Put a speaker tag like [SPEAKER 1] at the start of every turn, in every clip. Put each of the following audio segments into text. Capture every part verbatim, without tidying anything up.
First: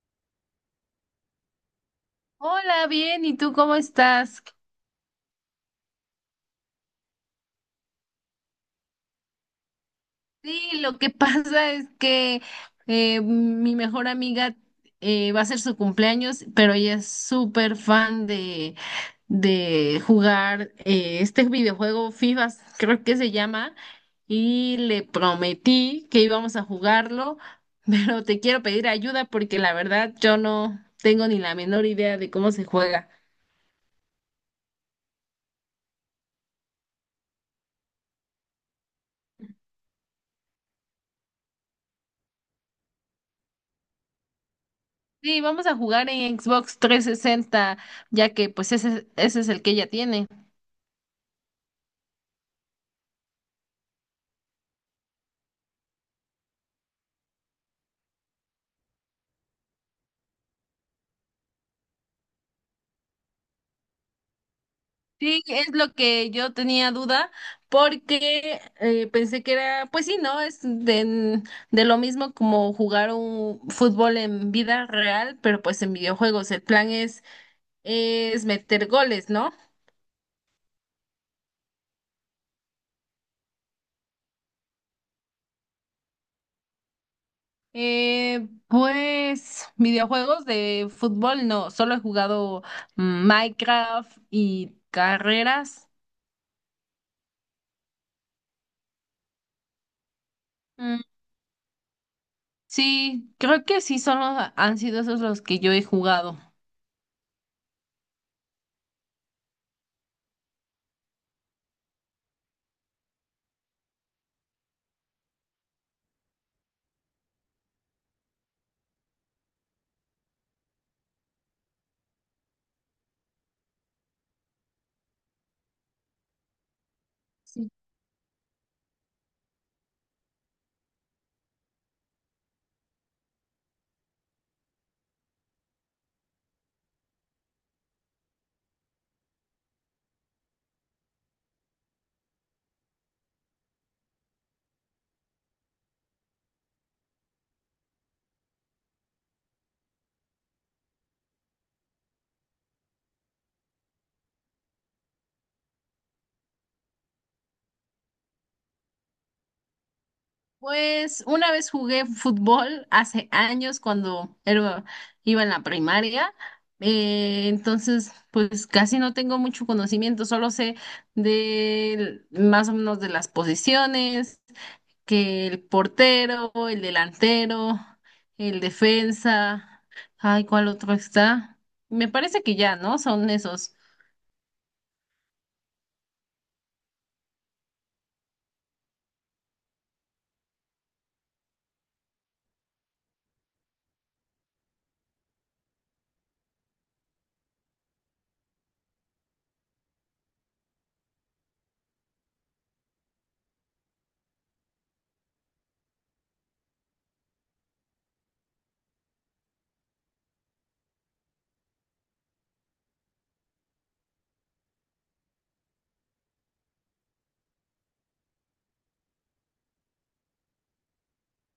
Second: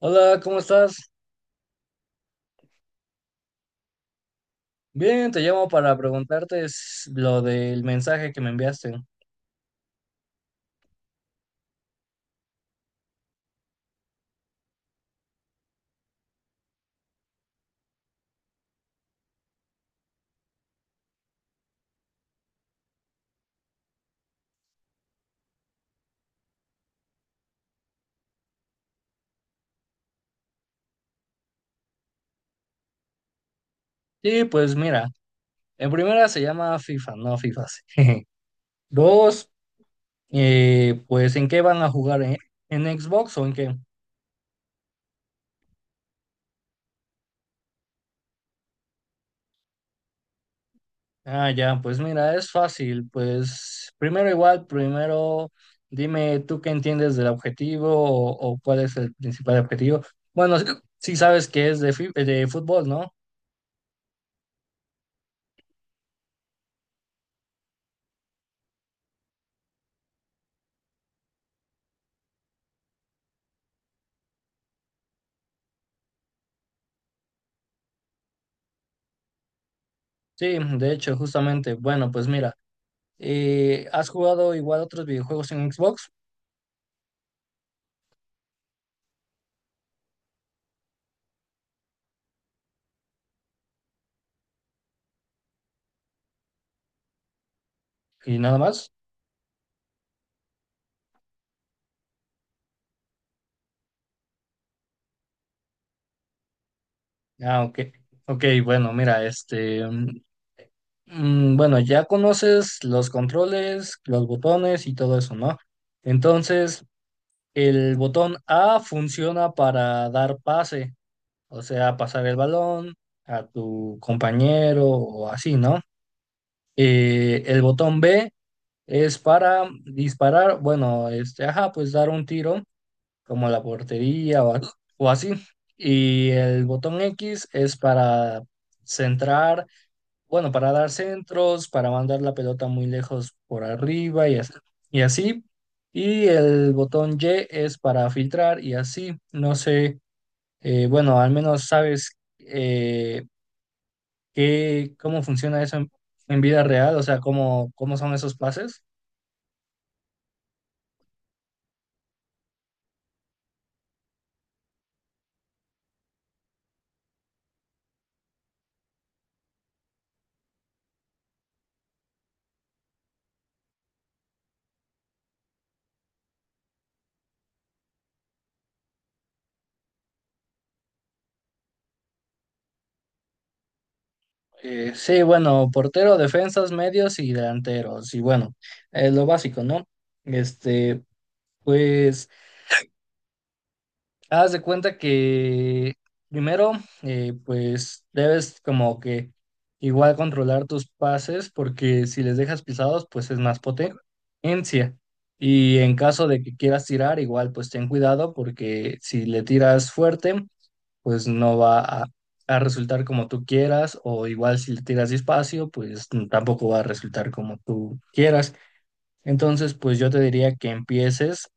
[SPEAKER 1] Hola, ¿cómo estás?
[SPEAKER 2] Hola, bien, ¿y tú cómo estás?
[SPEAKER 1] Bien, te llamo para preguntarte s- lo del mensaje que me enviaste.
[SPEAKER 2] Sí, lo que pasa es que eh, mi mejor amiga eh, va a ser su cumpleaños, pero ella es súper fan de, de jugar eh, este videojuego FIFA, creo que se llama, y le prometí que íbamos a jugarlo, pero te quiero pedir ayuda porque la verdad yo no tengo ni la menor idea de cómo se juega.
[SPEAKER 1] Sí, pues mira, en primera se llama FIFA, no FIFAs. Dos, eh, pues ¿en qué van a jugar? ¿En, ¿en Xbox o en qué?
[SPEAKER 2] Sí, vamos a jugar en Xbox trescientos sesenta, ya que pues ese, ese es el que ella tiene.
[SPEAKER 1] Ah, ya, pues mira, es fácil. Pues primero igual, primero dime tú qué entiendes del objetivo o, o cuál es el principal objetivo. Bueno, sí, sí sabes que es de, fi- de fútbol, ¿no?
[SPEAKER 2] Sí, es lo que yo tenía duda, porque eh, pensé que era, pues sí, ¿no? Es de, de lo mismo como jugar un fútbol en vida real, pero pues en videojuegos. El plan es, es meter goles, ¿no?
[SPEAKER 1] Sí, de hecho, justamente. Bueno, pues mira, eh, ¿has jugado igual otros videojuegos en Xbox
[SPEAKER 2] Eh, pues videojuegos de fútbol, no, solo he jugado mm, Minecraft y carreras.
[SPEAKER 1] y nada más?
[SPEAKER 2] Sí, creo que sí son los, han sido esos los que yo he jugado.
[SPEAKER 1] Ah, ok. Ok, bueno, mira, este, mm, mm, bueno, ya conoces los controles, los botones y todo eso, ¿no? Entonces, el botón A funciona para dar pase, o sea, pasar el balón a tu compañero o así, ¿no? Eh, el botón B es para disparar, bueno, este, ajá, pues dar un tiro como la portería o, a- o así. Y el botón X es para centrar, bueno, para dar centros, para mandar la pelota muy lejos por arriba y as- y así. Y el botón Y es para filtrar y así. No sé, eh, bueno, al menos sabes eh, qué, cómo funciona eso en, en vida real, o sea, cómo, cómo son esos pases.
[SPEAKER 2] Pues una vez jugué fútbol hace años cuando era- iba en la primaria. Eh, entonces, pues casi no tengo mucho conocimiento, solo sé de más o menos de las posiciones, que el portero, el delantero, el defensa, ay, ¿cuál otro está? Me parece que ya, ¿no? Son esos.
[SPEAKER 1] Eh, sí, bueno, portero, defensas, medios y delanteros. Y bueno, es lo básico, ¿no? Este, pues, haz de cuenta que primero, eh, pues, debes como que igual controlar tus pases, porque si les dejas pisados, pues es más potencia. Y en caso de que quieras tirar, igual, pues ten cuidado, porque si le tiras fuerte, pues no va a, a resultar como tú quieras, o igual si le tiras despacio, pues n- tampoco va a resultar como tú quieras. Entonces, pues yo te diría que empieces,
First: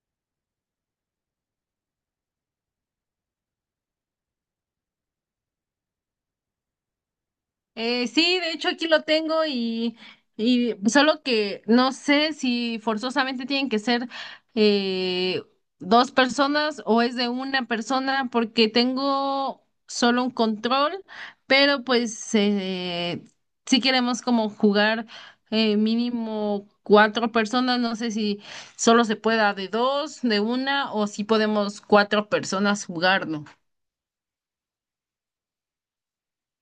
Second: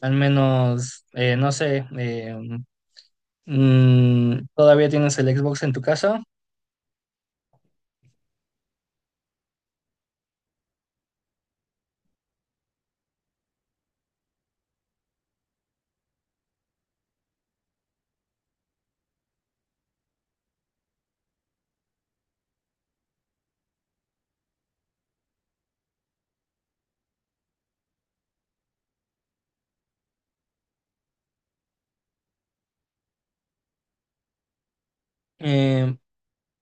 [SPEAKER 1] al menos, eh, no sé, eh, mm, todavía tienes el Xbox en tu casa.
[SPEAKER 2] Eh, sí, de hecho aquí lo tengo y, y solo que no sé si forzosamente tienen que ser eh, dos personas o es de una persona porque tengo solo un control, pero pues eh, si queremos como jugar eh, mínimo cuatro personas, no sé si solo se pueda de dos, de una o si podemos cuatro personas jugarlo.
[SPEAKER 1] Eh,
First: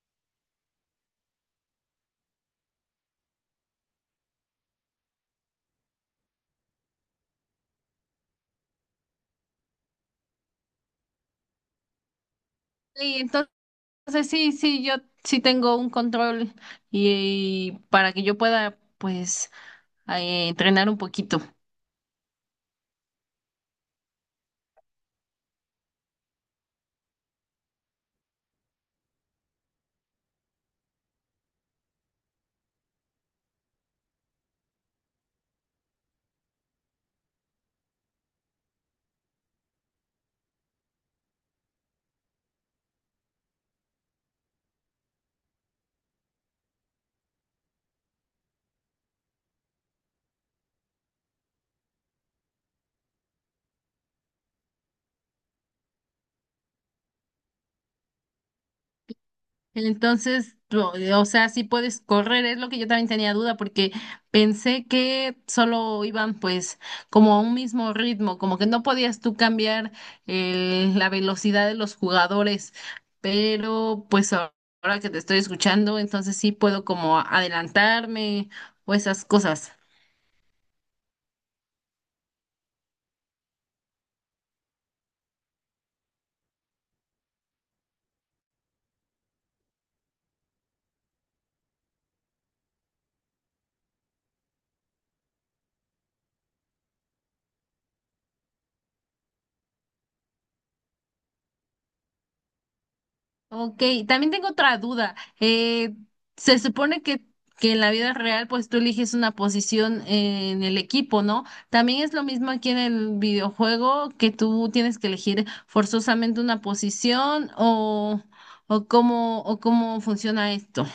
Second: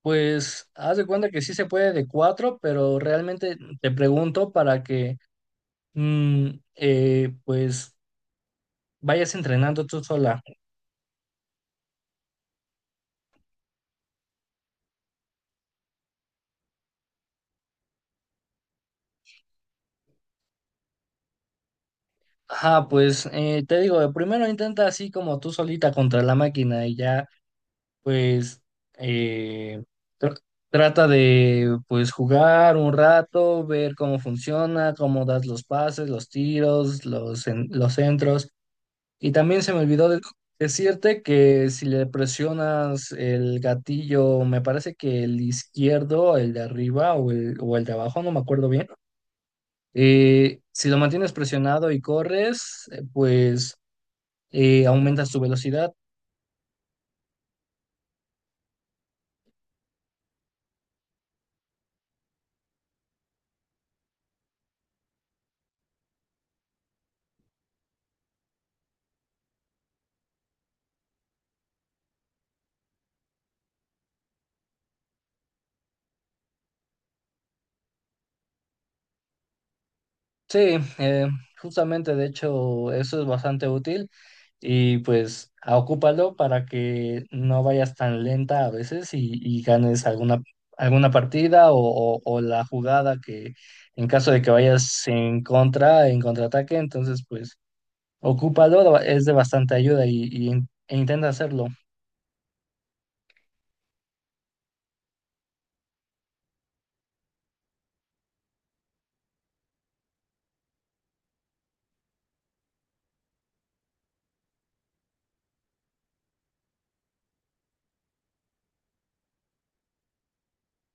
[SPEAKER 1] pues haz de cuenta que sí se puede de cuatro, pero realmente te pregunto para que mm, eh, pues vayas entrenando tú sola.
[SPEAKER 2] Sí, entonces sí, sí, yo sí tengo un control y, y para que yo pueda pues eh, entrenar un poquito.
[SPEAKER 1] Ajá, pues eh, te digo, primero intenta así como tú solita contra la máquina y ya, pues, eh, tr- trata de, pues, jugar un rato, ver cómo funciona, cómo das los pases, los tiros, los, en- los centros. Y también se me olvidó de- decirte que si le presionas el gatillo, me parece que el izquierdo, el de arriba o el, o el de abajo, no me acuerdo bien. Eh, si lo mantienes presionado y corres, eh, pues y aumenta su velocidad.
[SPEAKER 2] Entonces, lo- o sea, sí puedes correr, es lo que yo también tenía duda porque pensé que solo iban pues como a un mismo ritmo, como que no podías tú cambiar el- la velocidad de los jugadores, pero pues a- ahora que te estoy escuchando, entonces sí puedo como adelantarme o esas cosas.
[SPEAKER 1] Sí, eh, justamente de hecho eso es bastante útil y pues a- ocúpalo para que no vayas tan lenta a veces y, y ganes alguna, alguna partida o, o- o la jugada que en caso de que vayas en contra, en contraataque, entonces pues ocúpalo, es de bastante ayuda y, y in- e intenta hacerlo.
[SPEAKER 2] Ok, también tengo otra duda. Eh, se supone que, que en la vida real, pues tú eliges una posición en el equipo, ¿no? También es lo mismo aquí en el videojuego que tú tienes que elegir forzosamente una posición o, o cómo, o cómo funciona esto.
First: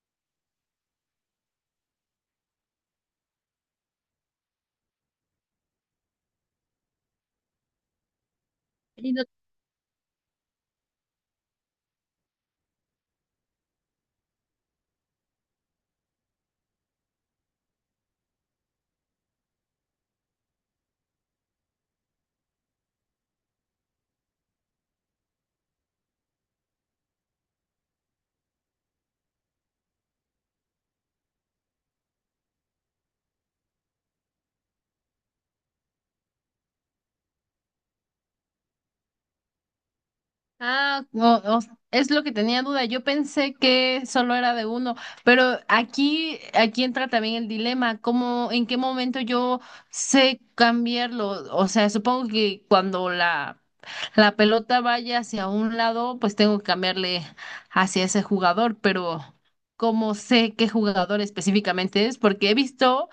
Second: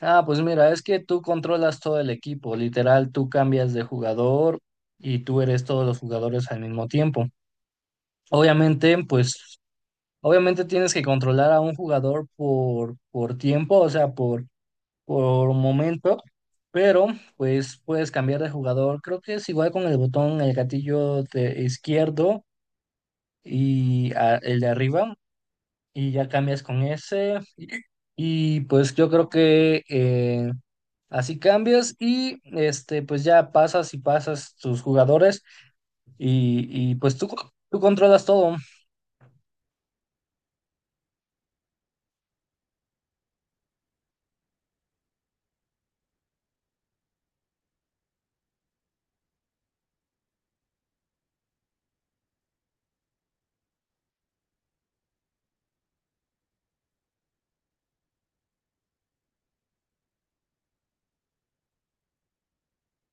[SPEAKER 1] Ah, pues mira, es que tú controlas todo el equipo, literal, tú cambias de jugador y tú eres todos los jugadores al mismo tiempo. Obviamente, pues, obviamente tienes que controlar a un jugador por, por tiempo, o sea, por, por momento, pero pues puedes cambiar de jugador. Creo que es igual con el botón, el gatillo de izquierdo y a- el de arriba, y ya cambias con ese. Y pues yo creo que eh, así cambias y este, pues ya pasas y pasas tus jugadores y, y pues tú, tú controlas todo.
[SPEAKER 2] Ah, o- o- es lo que tenía duda. Yo pensé que solo era de uno, pero aquí, aquí entra también el dilema, ¿cómo, en qué momento yo sé cambiarlo? O sea, supongo que cuando la, la pelota vaya hacia un lado, pues tengo que cambiarle hacia ese jugador, pero ¿cómo sé qué jugador específicamente es? Porque he visto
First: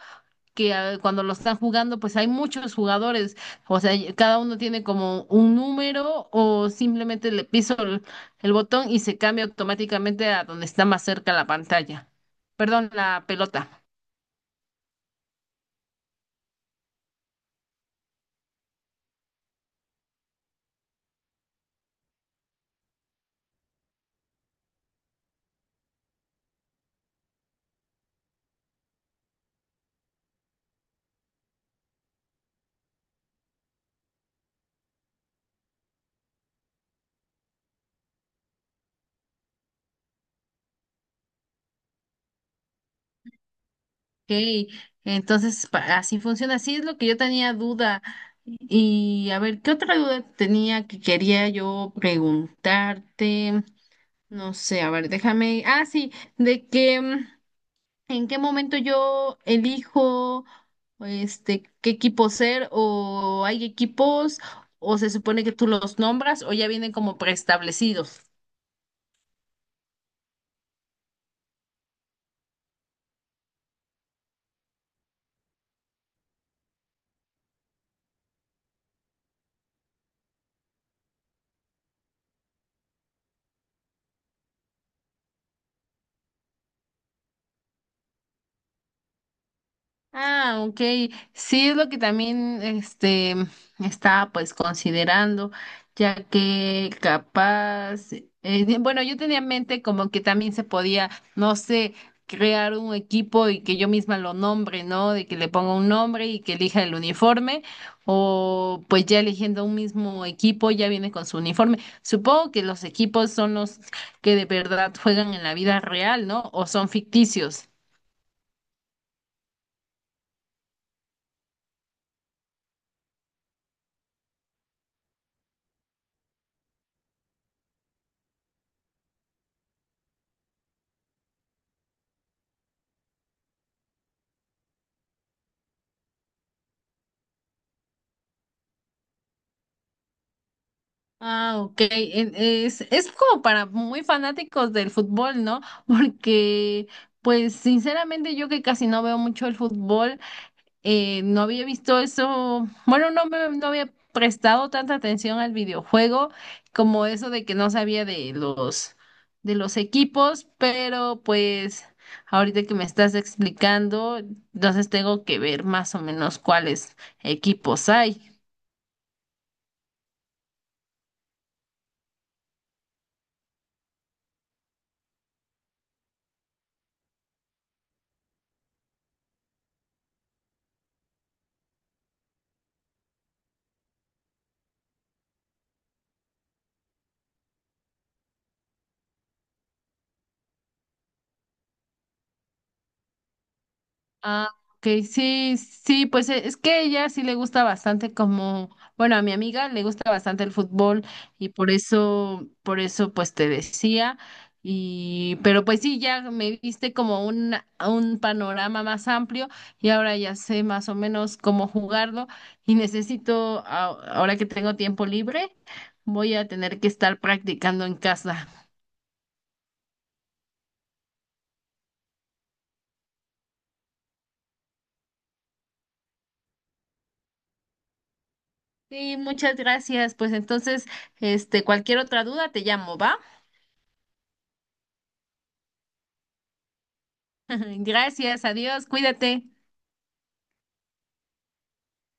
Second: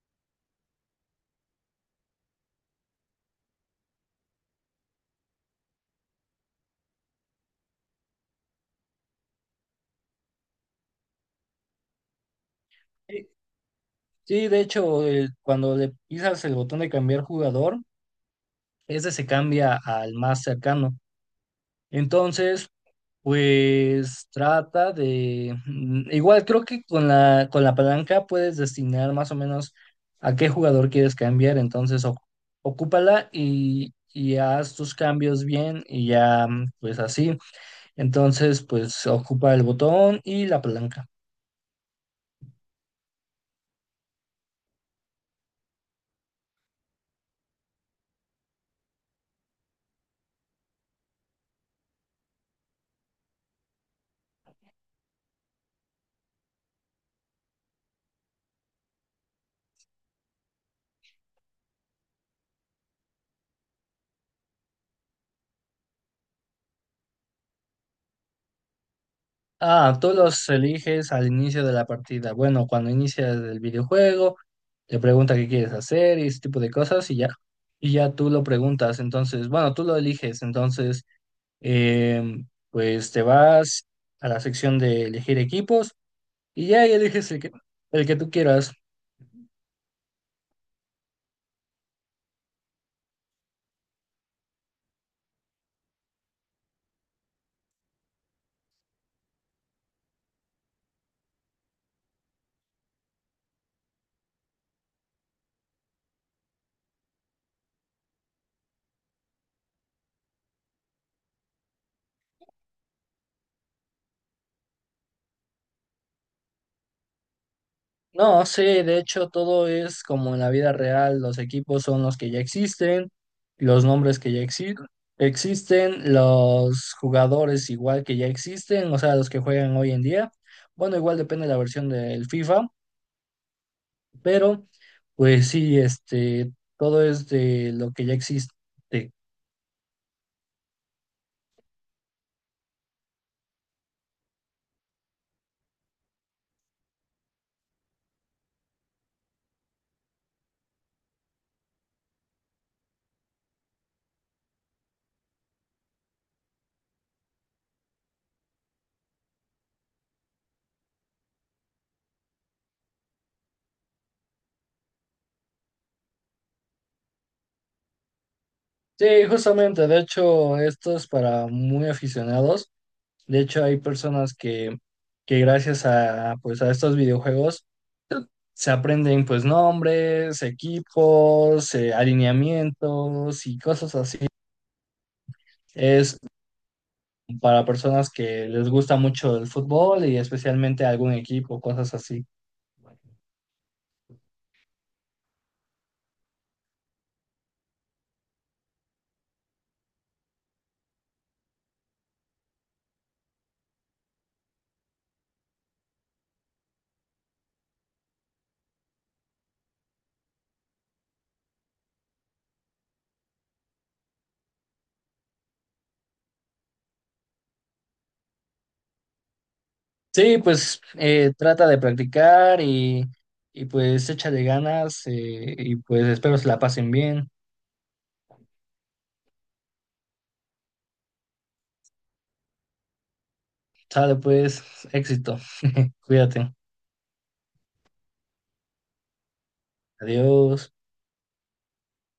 [SPEAKER 2] que ah, cuando lo están jugando, pues hay muchos jugadores, o sea, y- cada uno tiene como un número o simplemente le piso el, el botón y se cambia automáticamente a donde está más cerca la pantalla, perdón, la
[SPEAKER 1] Sí,
[SPEAKER 2] pelota.
[SPEAKER 1] sí, de hecho, eh, cuando le pisas el botón de cambiar jugador, ese se cambia al más cercano. Entonces, pues trata de... mm, Igual creo que con la, con la palanca puedes destinar más o menos a qué jugador quieres cambiar. Entonces, oc- ocúpala y, y haz tus cambios bien y ya, mm, pues así. Entonces, pues ocupa el botón y la palanca.
[SPEAKER 2] Ok, entonces pa- así funciona, así es lo que yo tenía duda. Y a ver, ¿qué otra duda tenía que quería yo preguntarte? No sé, a ver, déjame. Ah, sí, de que mm, en qué momento yo elijo este qué equipo ser o hay equipos o se supone que tú los nombras o ya vienen como preestablecidos.
[SPEAKER 1] Ah, tú los eliges al inicio de la partida. Bueno, cuando inicia el videojuego, te pregunta qué quieres hacer y ese tipo de cosas y ya. Y ya tú lo preguntas. Entonces, bueno, tú lo eliges. Entonces, em, pues te vas a la sección de elegir equipos y ya ahí eliges el que, el que tú quieras.
[SPEAKER 2] Ah, ok. Sí, es lo que también este estaba pues considerando, ya que capaz, eh, de- bueno, yo tenía en mente como que también se podía, no sé, crear un equipo y que yo misma lo nombre, ¿no? De que le ponga un nombre y que elija el uniforme, o pues ya eligiendo un mismo equipo ya viene con su uniforme. Supongo que los equipos son los que de verdad juegan en la vida real, ¿no? O son ficticios.
[SPEAKER 1] No, sí, de hecho todo es como en la vida real, los equipos son los que ya existen, los nombres que ya exi- existen, los jugadores igual que ya existen, o sea, los que juegan hoy en día. Bueno, igual depende de la versión del FIFA, pero pues sí, este, todo es de lo que ya existe.
[SPEAKER 2] Ah, ok. En- Es, es como para muy fanáticos del fútbol, ¿no? Porque, pues, sinceramente, yo que casi no veo mucho el fútbol, eh, no había visto eso. Bueno, no me no había prestado tanta atención al videojuego como eso de que no sabía de los de los equipos, pero pues ahorita que me estás explicando, entonces tengo que ver más o menos cuáles equipos hay.
[SPEAKER 1] Sí, justamente, de hecho, esto es para muy aficionados. De hecho, hay personas que, que gracias a, pues, a estos videojuegos se aprenden pues nombres, equipos, eh, alineamientos y cosas así. Es para personas que les gusta mucho el fútbol y especialmente algún equipo, cosas así.
[SPEAKER 2] Ah, ok, sí, sí, pues e- es que ella sí le gusta bastante como, bueno, a mi amiga le gusta bastante el fútbol y por eso, por eso pues te decía y, pero pues sí, ya me diste como un, un panorama más amplio y ahora ya sé más o menos cómo jugarlo y necesito, a- ahora que tengo tiempo libre, voy a tener que estar practicando en casa.
[SPEAKER 1] Sí, pues eh, trata de practicar y, y pues échale ganas eh, y pues espero se la pasen bien.
[SPEAKER 2] Sí, muchas gracias. Pues entonces, este, cualquier otra duda te llamo, ¿va?
[SPEAKER 1] Sale pues, éxito. Cuídate.
[SPEAKER 2] Gracias, adiós, cuídate.
[SPEAKER 1] Adiós.